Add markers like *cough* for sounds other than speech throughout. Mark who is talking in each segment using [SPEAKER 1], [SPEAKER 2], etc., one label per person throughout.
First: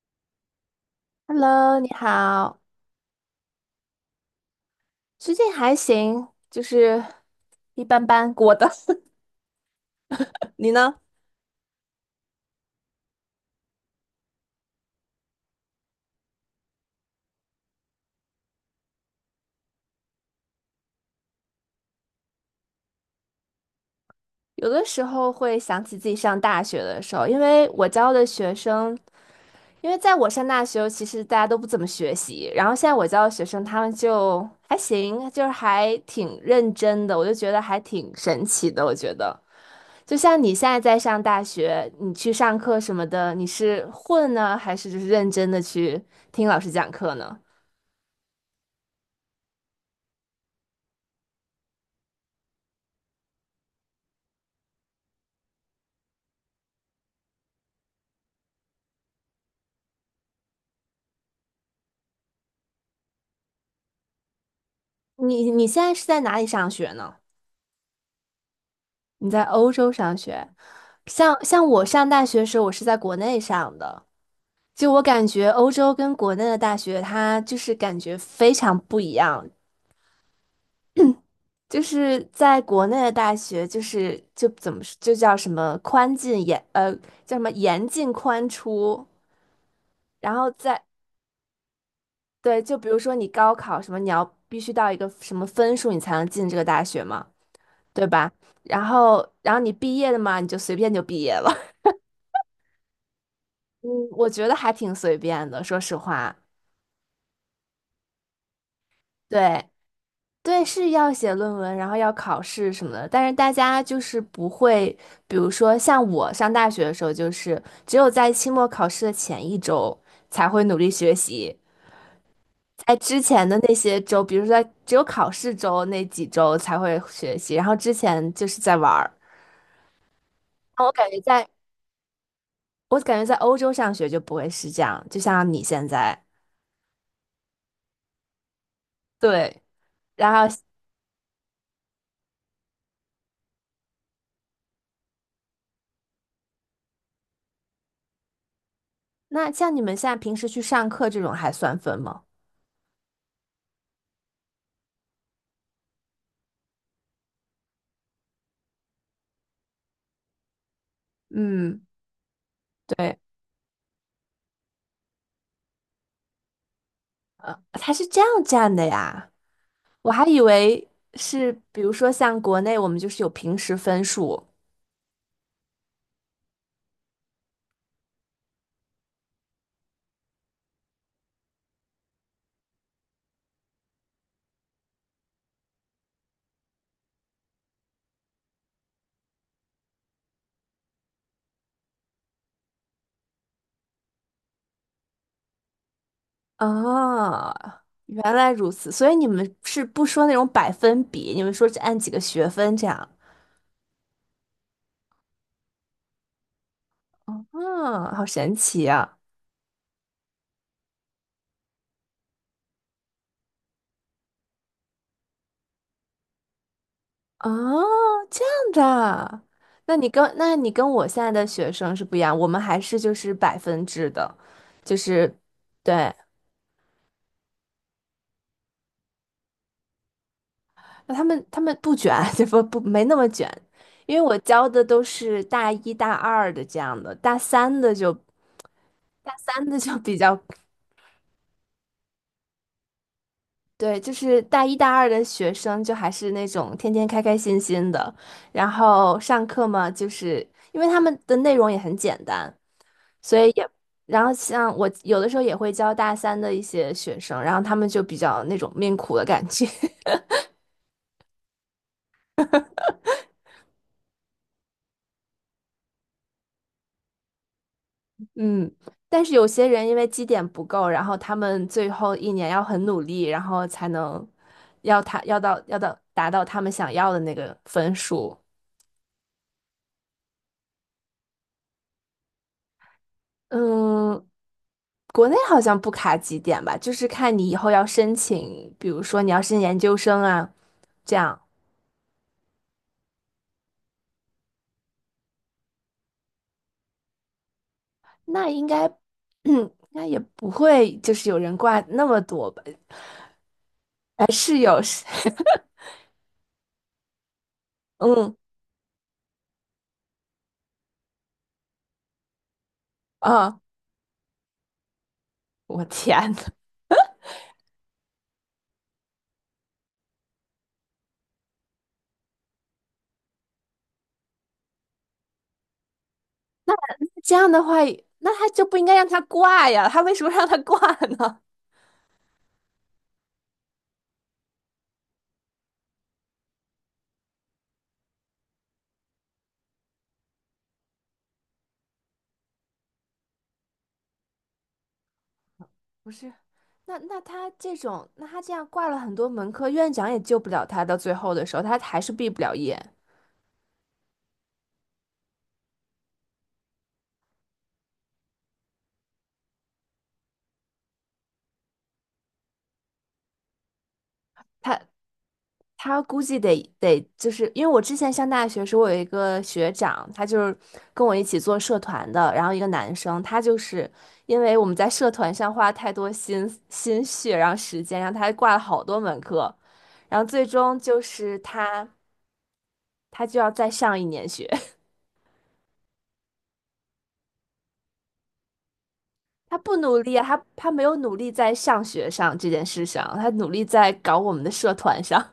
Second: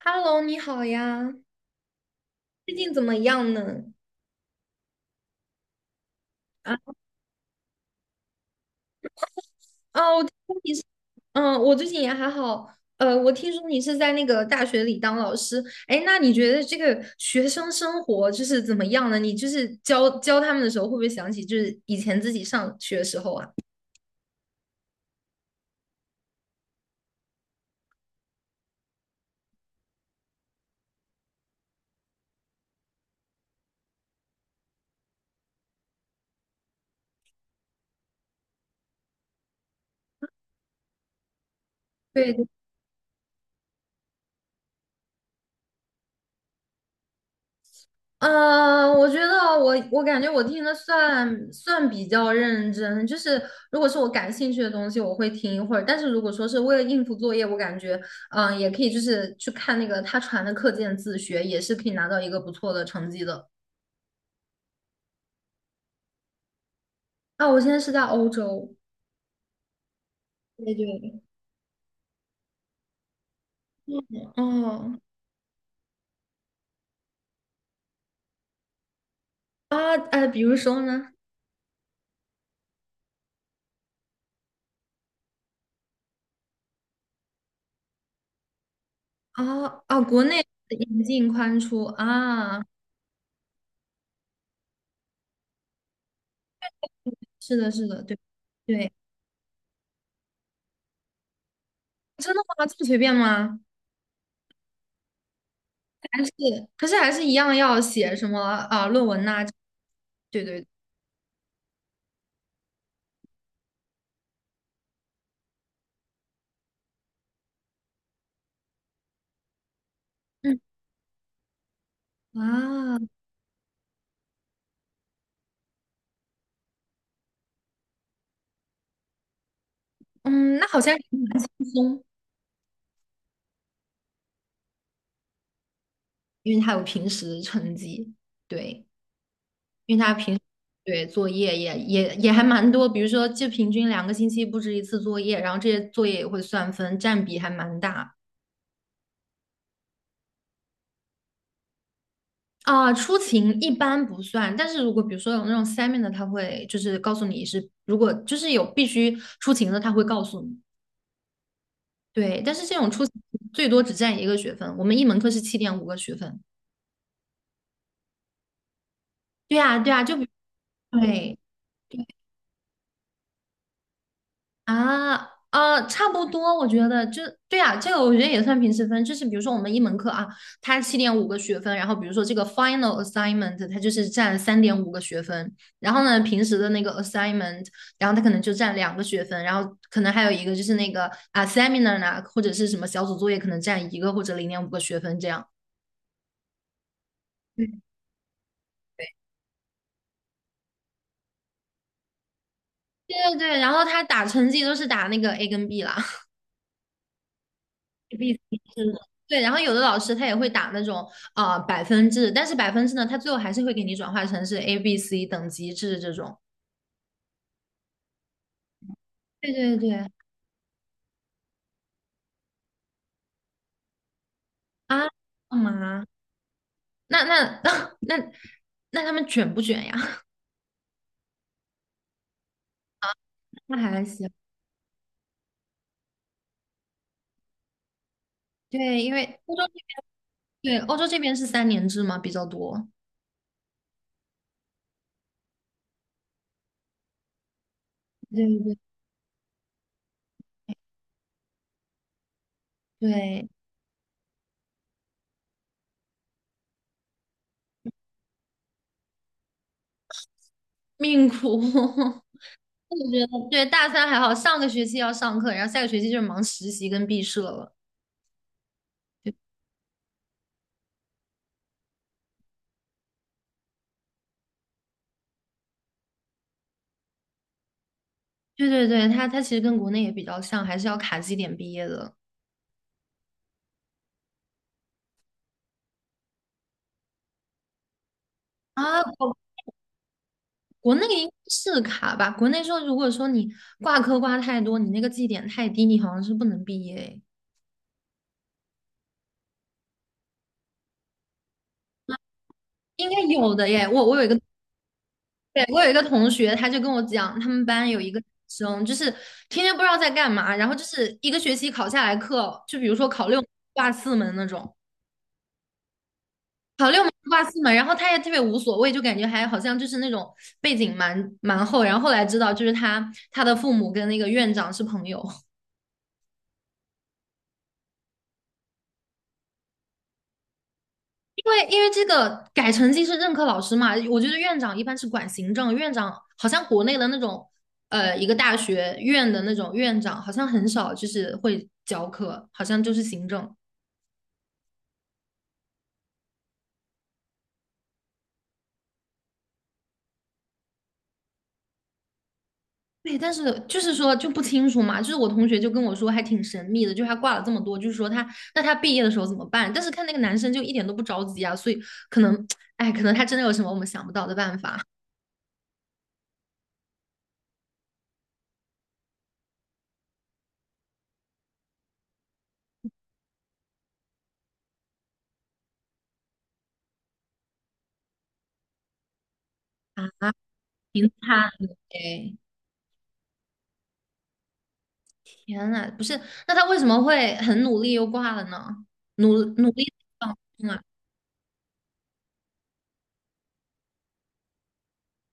[SPEAKER 1] Hello，你好呀，
[SPEAKER 2] Hello，你好，
[SPEAKER 1] 最近怎么样呢？
[SPEAKER 2] 最近还行，就
[SPEAKER 1] 啊，
[SPEAKER 2] 是一般般过的。
[SPEAKER 1] 哦，
[SPEAKER 2] *laughs* 你呢？
[SPEAKER 1] 嗯，我最近也还好。我听说你是在那个大学里当老师。哎，那你觉得这个学生生活就是怎么样呢？你就是教教他们的时候，会不会想起就是以前自己上学的时候啊？
[SPEAKER 2] 有的时候会想起自己上大学的时候，因为我教的学生，因为在我上大学，其实大家都不怎么学习，然后现在我教的学生，他们就还行，就是还挺认真的，我就觉得还挺神奇的。我觉得，就像你现在在上大学，你去
[SPEAKER 1] 对。
[SPEAKER 2] 上课什么的，你是混呢，还是就是认真的去听老师讲课呢？
[SPEAKER 1] 嗯，我觉得我感觉我听的算比较认真，就是如果是我感兴趣的东西，我会听一会儿。但是如果说是为了应付作业，我感觉也可以就是去看那个他传的课件自学，也是可以拿到一个不错的成绩的。
[SPEAKER 2] 你现在是在哪里上学呢？
[SPEAKER 1] 啊，我现在是在欧洲，
[SPEAKER 2] 你在欧洲上学，
[SPEAKER 1] 对对，
[SPEAKER 2] 像我上大学的时候，我是在国内上的。就
[SPEAKER 1] 哦，
[SPEAKER 2] 我感觉，欧洲跟国内的大学，它就是感觉非常不一样。
[SPEAKER 1] 啊，哎，比如说呢，
[SPEAKER 2] 就是在国内的大学，就是就怎么说就叫什么宽进严呃叫什么严进宽出，
[SPEAKER 1] 啊啊，国
[SPEAKER 2] 然
[SPEAKER 1] 内
[SPEAKER 2] 后在
[SPEAKER 1] 引进宽出啊，
[SPEAKER 2] 对，就比如说你高考什么，你要必须到一个什么分数，你才能进这个大学嘛，
[SPEAKER 1] 是的，是的，
[SPEAKER 2] 对
[SPEAKER 1] 对
[SPEAKER 2] 吧？然
[SPEAKER 1] 对，
[SPEAKER 2] 后然后你毕业了嘛，你就随便就毕业了。
[SPEAKER 1] 真的吗？这么随便吗？
[SPEAKER 2] 嗯，我觉得还挺随便的，说实
[SPEAKER 1] 还是
[SPEAKER 2] 话。
[SPEAKER 1] 可是还是一样要写什么啊、论文呐、
[SPEAKER 2] 对，
[SPEAKER 1] 对对，
[SPEAKER 2] 对，是要写论文，然后要考试什么的，但是大家就是不会，比如说像我上大学的时候，就是只有在期末考试的前一周才
[SPEAKER 1] 嗯
[SPEAKER 2] 会努力学习，在
[SPEAKER 1] 啊
[SPEAKER 2] 之前的那些周，比如说在只有考试周那几周才会学习，然后之前就是在玩儿。
[SPEAKER 1] 嗯，那好
[SPEAKER 2] 我
[SPEAKER 1] 像
[SPEAKER 2] 感觉在，
[SPEAKER 1] 轻松，
[SPEAKER 2] 我感觉在欧洲上学就不会是这样，就像你现在。
[SPEAKER 1] 因为他有平时成绩，对，
[SPEAKER 2] 对，
[SPEAKER 1] 因为他
[SPEAKER 2] 然
[SPEAKER 1] 平时
[SPEAKER 2] 后
[SPEAKER 1] 对作业也还蛮多，比如说就平均2个星期布置一次作业，然后这些作业也会算分，占比还蛮大。
[SPEAKER 2] 那像你们现在平时去上课这种还算分吗？
[SPEAKER 1] 啊、出勤一般不算，但是如果比如说有那种 semi 的，他会就是告诉你是，如果就是有必须出勤的，他会告诉你。
[SPEAKER 2] 嗯，
[SPEAKER 1] 对，但是这种出
[SPEAKER 2] 对，
[SPEAKER 1] 最多只占一个学分，我们一门课是七点五个学分。
[SPEAKER 2] 他是这样占的呀，
[SPEAKER 1] 对呀，对呀，
[SPEAKER 2] 我
[SPEAKER 1] 就
[SPEAKER 2] 还
[SPEAKER 1] 比
[SPEAKER 2] 以为
[SPEAKER 1] 对
[SPEAKER 2] 是，比如
[SPEAKER 1] 对
[SPEAKER 2] 说像国内我们就是有平时分数。
[SPEAKER 1] 啊，差不多，我觉得就对呀，这个我觉得也算平时分，就是比如说我们一门课啊，它七点五个学分，然后比如说这个 final assignment 它就是占3.5个学分，然后呢平时的那个 assignment，然后它可能就占2个学分，然后可能还有一个就是那个啊 seminar 呢，或者是什么小组作业可能占一个或者0.5个学分这样。
[SPEAKER 2] 啊，原来如此，所以你们是不说那种百分比，你们说是按几个学分这样，
[SPEAKER 1] 对对对，然后他打成绩都是打那个 A 跟 B 啦
[SPEAKER 2] 嗯，
[SPEAKER 1] ，A
[SPEAKER 2] 好
[SPEAKER 1] ，B C
[SPEAKER 2] 神
[SPEAKER 1] *laughs* 是
[SPEAKER 2] 奇
[SPEAKER 1] 的。
[SPEAKER 2] 啊，
[SPEAKER 1] 对，然后有的老师他也会打那种啊百分制，但是百分制呢，他最后还是会给你转化成是 A、B、C 等级制这种。
[SPEAKER 2] 哦，这样的啊，
[SPEAKER 1] 对对对，
[SPEAKER 2] 那你跟我现在的学生是不一样，我们还是就是百分制的，就
[SPEAKER 1] 啊，
[SPEAKER 2] 是。
[SPEAKER 1] 干嘛？
[SPEAKER 2] 对，
[SPEAKER 1] 那那 *laughs* 那那那他们卷不卷呀？
[SPEAKER 2] 那他们不卷，*laughs* 就不没那么卷，
[SPEAKER 1] *laughs* 那还
[SPEAKER 2] 因为
[SPEAKER 1] 行。
[SPEAKER 2] 我教的都是大一大二的这样的，
[SPEAKER 1] 对，因为
[SPEAKER 2] 大
[SPEAKER 1] 欧洲
[SPEAKER 2] 三
[SPEAKER 1] 这
[SPEAKER 2] 的就 *laughs* 比较
[SPEAKER 1] 边，对，欧洲这边是3年制嘛，比较多。
[SPEAKER 2] 对，就是大一大二的学生就还是那种天天开开心心的，
[SPEAKER 1] 对
[SPEAKER 2] 然
[SPEAKER 1] 对
[SPEAKER 2] 后上课嘛，就是因为他们的内容也很简单，所
[SPEAKER 1] 对，
[SPEAKER 2] 以也然后像我有的时候也会教大三的一些学生，然后他们就比较那种命苦的感觉。*laughs*
[SPEAKER 1] 命苦。*laughs* 我觉得对大三还好，上个学期要上课，然后下个学期就是忙实习跟毕设了。
[SPEAKER 2] 嗯，但是有些人因为绩点不够，然后他们最后一年要很努力，然后才能要他要达到他们想要的那个分数。
[SPEAKER 1] 对对对，它其实跟国内也比较像，还是要卡绩点毕业的
[SPEAKER 2] 嗯，国内好像不卡绩点吧，就是看你以后要申请，比
[SPEAKER 1] 啊。
[SPEAKER 2] 如说你
[SPEAKER 1] 国
[SPEAKER 2] 要申请研究生啊，
[SPEAKER 1] 国内
[SPEAKER 2] 这
[SPEAKER 1] 应该
[SPEAKER 2] 样，
[SPEAKER 1] 是卡吧？国内说，如果说你挂科挂太多，你那个绩点太低，你好像是不能毕业诶。
[SPEAKER 2] 那应该，*clears throat* 应该也不会就是有人挂那么多吧？
[SPEAKER 1] 应该有的耶。我有
[SPEAKER 2] 哎，
[SPEAKER 1] 一个，
[SPEAKER 2] 是有，是
[SPEAKER 1] 对，我有一个同学，他就跟我讲，他们班
[SPEAKER 2] *laughs*
[SPEAKER 1] 有一个女
[SPEAKER 2] 嗯，
[SPEAKER 1] 生，就是天天不知道在干嘛，然后就是一个学期考下来课，就比如说考六门
[SPEAKER 2] 啊，
[SPEAKER 1] 挂四门那种，
[SPEAKER 2] 我天呐，
[SPEAKER 1] 好六门是挂四门，然后他也特别无所谓，就感觉还好像就是那种背景蛮厚。然后后来知道，就是他的父母跟那个院长是朋友。
[SPEAKER 2] 这样的话，那他就不应该让他挂呀，他为什么让他挂
[SPEAKER 1] *laughs*
[SPEAKER 2] 呢？
[SPEAKER 1] 因为这个改成绩是任课老师嘛，我觉得院长一般是管行政，院长好像国内的那种一个大学院的那种院长好像很少就是会教课，好像就是行政。
[SPEAKER 2] *laughs* 不是，那他这种，那他这样挂了很多门课，院长也救不了他。到最后的时候，他还是毕不了业。
[SPEAKER 1] 对，但是就是说就不清楚嘛，就是我同学就跟我说还挺神秘的，就是他挂了这么多，就是说那他毕业的时候怎么办？但是看那个男生就一点都不着急啊，所以可能，哎，可能他真的有什么我们想不到的办
[SPEAKER 2] 他
[SPEAKER 1] 法，
[SPEAKER 2] 他估计得，就是因为我之前上大学时候，我有一个学长，他就是跟我一起做社团的，然后一个男生，他就是因为我们在社团上花太多心血，然后时间，然后他还挂了好多门课，然后最终就
[SPEAKER 1] 挺
[SPEAKER 2] 是
[SPEAKER 1] 惨的
[SPEAKER 2] 他。
[SPEAKER 1] 哎，
[SPEAKER 2] 他就要再上一年学。*laughs*
[SPEAKER 1] 天呐，不是，那他为什么会很努力又挂了呢？努
[SPEAKER 2] 他
[SPEAKER 1] 努
[SPEAKER 2] 不
[SPEAKER 1] 力
[SPEAKER 2] 努力啊，
[SPEAKER 1] 放
[SPEAKER 2] 他
[SPEAKER 1] 松
[SPEAKER 2] 他
[SPEAKER 1] 啊，
[SPEAKER 2] 没有努力在上学上这件事上，他努力在搞我们的社团上。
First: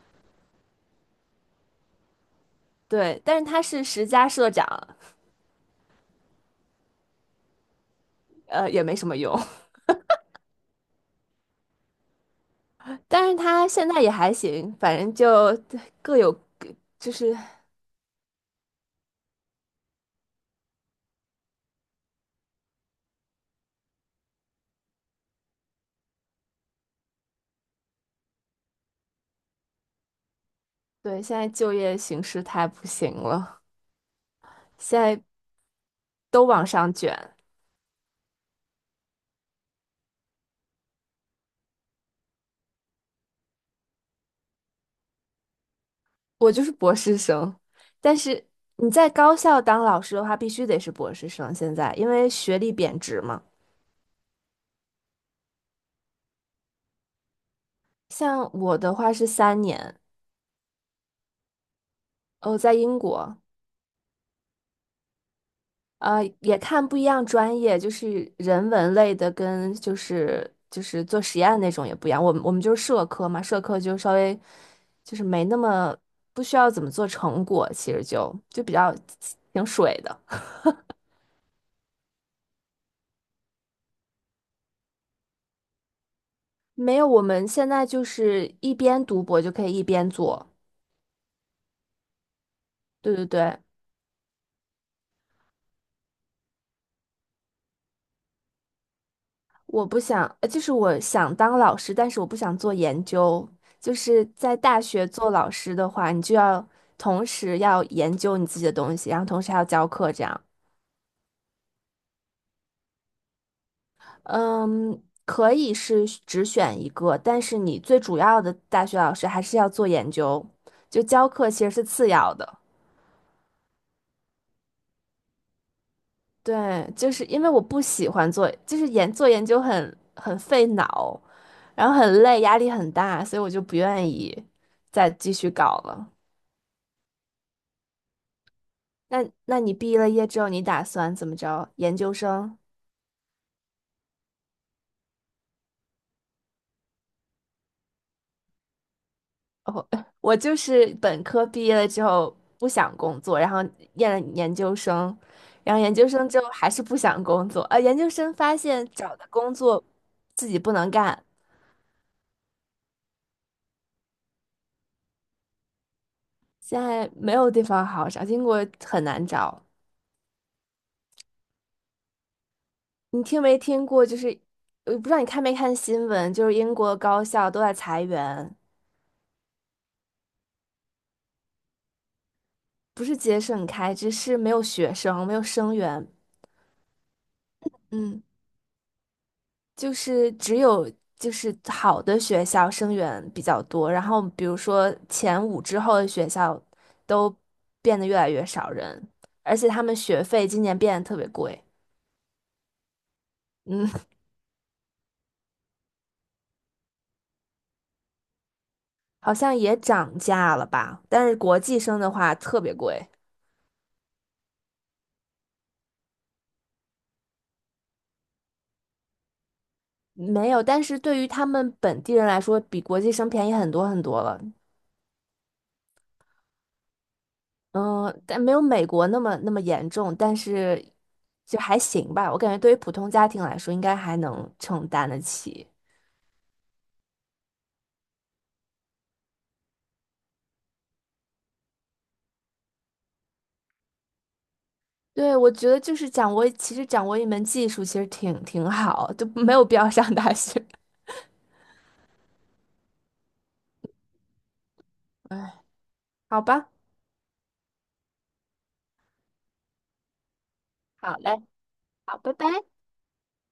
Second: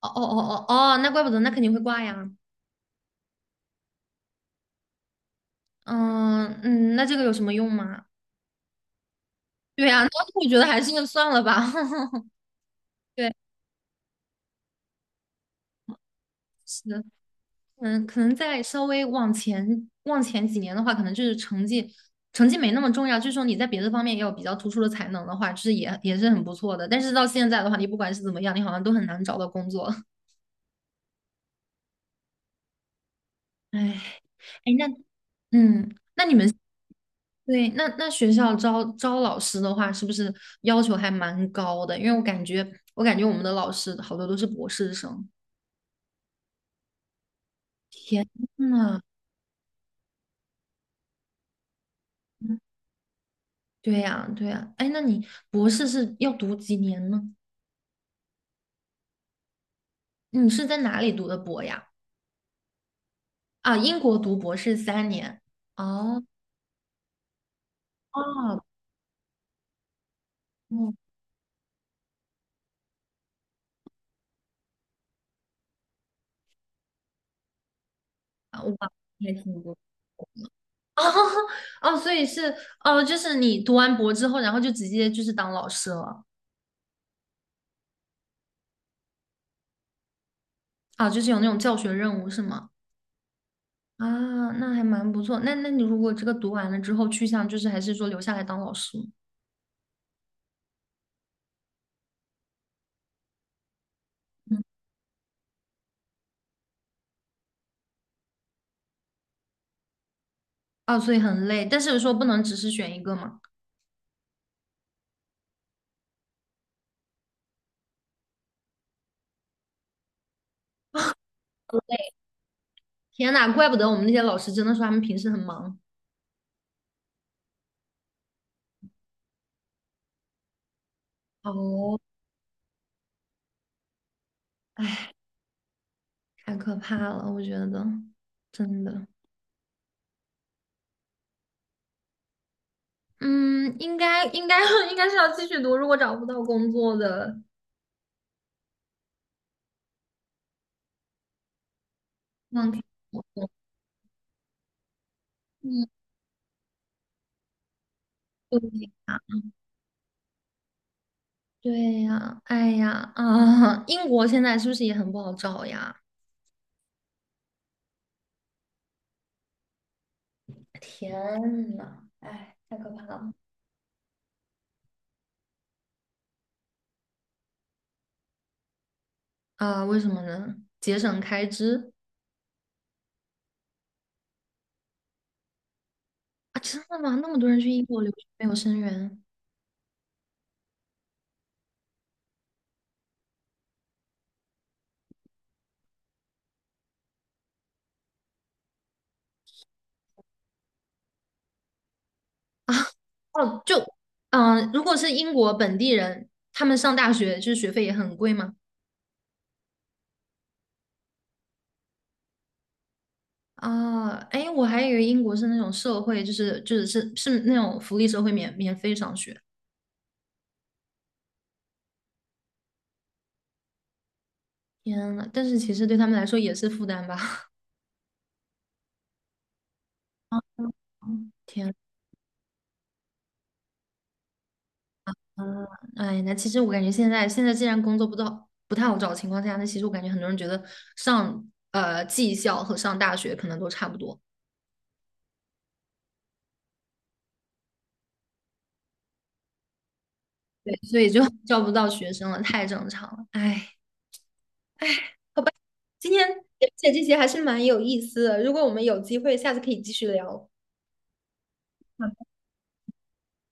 [SPEAKER 1] 哦哦哦哦哦，那怪不得，那肯定会挂呀，
[SPEAKER 2] *laughs* 对，但是他是十佳社长，
[SPEAKER 1] 嗯嗯，那这个有什么用吗？
[SPEAKER 2] 呃，也没什么用。
[SPEAKER 1] 对呀，那我觉得还是算了吧。*laughs*
[SPEAKER 2] *laughs* 但
[SPEAKER 1] 对，
[SPEAKER 2] 是他现在也还行，反正就各有
[SPEAKER 1] 是。
[SPEAKER 2] 就是
[SPEAKER 1] 嗯，可能再稍微往前几年的话，可能就是成绩没那么重要，就是说你在别的方面也有比较突出的才能的话，就是也是很不错的。但是到现在的话，你不管是怎么样，你好像都很难找到工作。*laughs*
[SPEAKER 2] 对，现在就业形势太不行了，
[SPEAKER 1] 哎哎，
[SPEAKER 2] 现在
[SPEAKER 1] 嗯，那你
[SPEAKER 2] 都
[SPEAKER 1] 们
[SPEAKER 2] 往上卷。
[SPEAKER 1] 对那学校招老师的话，是不是要求还蛮高的？因为我感觉我们的老师好多都是博士生。
[SPEAKER 2] 我就是博士生，但是
[SPEAKER 1] 嗯
[SPEAKER 2] 你
[SPEAKER 1] 啊，
[SPEAKER 2] 在高校当老师的话，必须得是博士生。现在因为学历贬值嘛，
[SPEAKER 1] 对呀，对呀。哎，那你博士是要读几年呢？
[SPEAKER 2] 像我的话是3年，
[SPEAKER 1] 你是在哪里读的博呀？
[SPEAKER 2] 哦，在英国，
[SPEAKER 1] 啊，英国读博士三年。哦，
[SPEAKER 2] 呃，也看不一样专业，就是
[SPEAKER 1] 哦，
[SPEAKER 2] 人文类的跟就是就
[SPEAKER 1] 哦，
[SPEAKER 2] 是做实验那种也不一样。我们就是社科嘛，社科就稍微就是没那么不需要怎么做成果，其实就
[SPEAKER 1] 啊，
[SPEAKER 2] 就比
[SPEAKER 1] 哇，
[SPEAKER 2] 较
[SPEAKER 1] 还挺
[SPEAKER 2] 挺
[SPEAKER 1] 多。
[SPEAKER 2] 水的。*laughs*
[SPEAKER 1] *laughs* 哦，哦，所以是哦，就是你读完博之后，然后就直接就是当老师了
[SPEAKER 2] 没有，我们现在就是一边读博就可以一边做。
[SPEAKER 1] 啊，就是有那种教学任务是吗？
[SPEAKER 2] 对对对，
[SPEAKER 1] 啊，那还蛮不错。那你如果这个读完了之后去向就是还是说留下来当老师吗？
[SPEAKER 2] 我不想，就是我想当老师，但是我不想做研究。就是在
[SPEAKER 1] 嗯，
[SPEAKER 2] 大学做老师的话，你就要同时要研究你自己的东西，然后同时还要教课，这样。
[SPEAKER 1] 啊，所以很累，但是说不能只是选一个嘛。
[SPEAKER 2] 嗯，可以是只选一个，但是你最主要的大学老师还是要做研究，就教课其实是次要的。
[SPEAKER 1] 天呐，怪不得我们那些老师真的说他们平时很忙。
[SPEAKER 2] 对，就是因为我不喜欢做，就是做研究很费脑，然后
[SPEAKER 1] 哦，
[SPEAKER 2] 很累，压力很大，所以我就不愿意再
[SPEAKER 1] 哎，
[SPEAKER 2] 继续搞了。
[SPEAKER 1] 太可怕了，我觉得真的。
[SPEAKER 2] 那你毕了业之后，你打算怎么着？研究生？
[SPEAKER 1] 嗯，应该应该 *laughs* 应该是要继续读，如果找不到工作的，
[SPEAKER 2] 哦，*laughs* 我就是本科毕业了之后不
[SPEAKER 1] 嗯，
[SPEAKER 2] 想工作，然后念了研究生，然后
[SPEAKER 1] 嗯，
[SPEAKER 2] 研究生之后还是不想工作，呃，研究生发
[SPEAKER 1] 对
[SPEAKER 2] 现找
[SPEAKER 1] 呀，
[SPEAKER 2] 的工作自己不能干，
[SPEAKER 1] 对呀，哎呀，啊，英国现在是不是也很不好找呀？
[SPEAKER 2] 现在没有地方好找，英国很难找。
[SPEAKER 1] 天呐，哎，太可怕
[SPEAKER 2] 你
[SPEAKER 1] 了！
[SPEAKER 2] 听没听过？就是我不知道你看没看新闻，就是英国高校都在裁员，
[SPEAKER 1] 啊，为什么呢？节省开支
[SPEAKER 2] 不是节省开支，是没有学生，没有生源。
[SPEAKER 1] 啊？真的吗？那么多人去英国留
[SPEAKER 2] 嗯。
[SPEAKER 1] 学没有生源？
[SPEAKER 2] 就是只有就是好的学校生源比较多，然后比如说前5之后的学校都变得越来越少人，而且他们学费今年变得特别贵，
[SPEAKER 1] 哦，
[SPEAKER 2] 嗯，
[SPEAKER 1] 如果是英国本地人，他们上大学就是学费也很贵吗？
[SPEAKER 2] *laughs* 好像也涨价了吧？但是国际生的话特别贵，
[SPEAKER 1] 啊，哎，我还以为英国是那种社会，就是是那种福利社会免费上学。
[SPEAKER 2] 没有，但是对于他们本地人来说，比国际生便宜很多很多了。
[SPEAKER 1] 天呐，但是其实对他们来说也是负担吧。
[SPEAKER 2] 嗯，但没有美国那么严重，但是
[SPEAKER 1] *laughs*
[SPEAKER 2] 就
[SPEAKER 1] 天
[SPEAKER 2] 还行吧。我感觉对于普通家庭来说，应该还能承担得
[SPEAKER 1] 呐，
[SPEAKER 2] 起。
[SPEAKER 1] 哎，那其实我感觉现在既然工作不到不太好找的情况下，那其实我感觉很多人觉得上技校和上大学可能都差不多，
[SPEAKER 2] 对，我觉得就是掌握，其实掌握一门技术其实挺好，就没有必要上大学。
[SPEAKER 1] 对，所以就 *laughs* 招不到学生了，太正常了。哎，哎今天
[SPEAKER 2] *laughs*
[SPEAKER 1] 了
[SPEAKER 2] 好吧，
[SPEAKER 1] 解这些还是蛮有意思的，如果我们有机会，下次可以继续聊。
[SPEAKER 2] 好嘞，好，拜拜。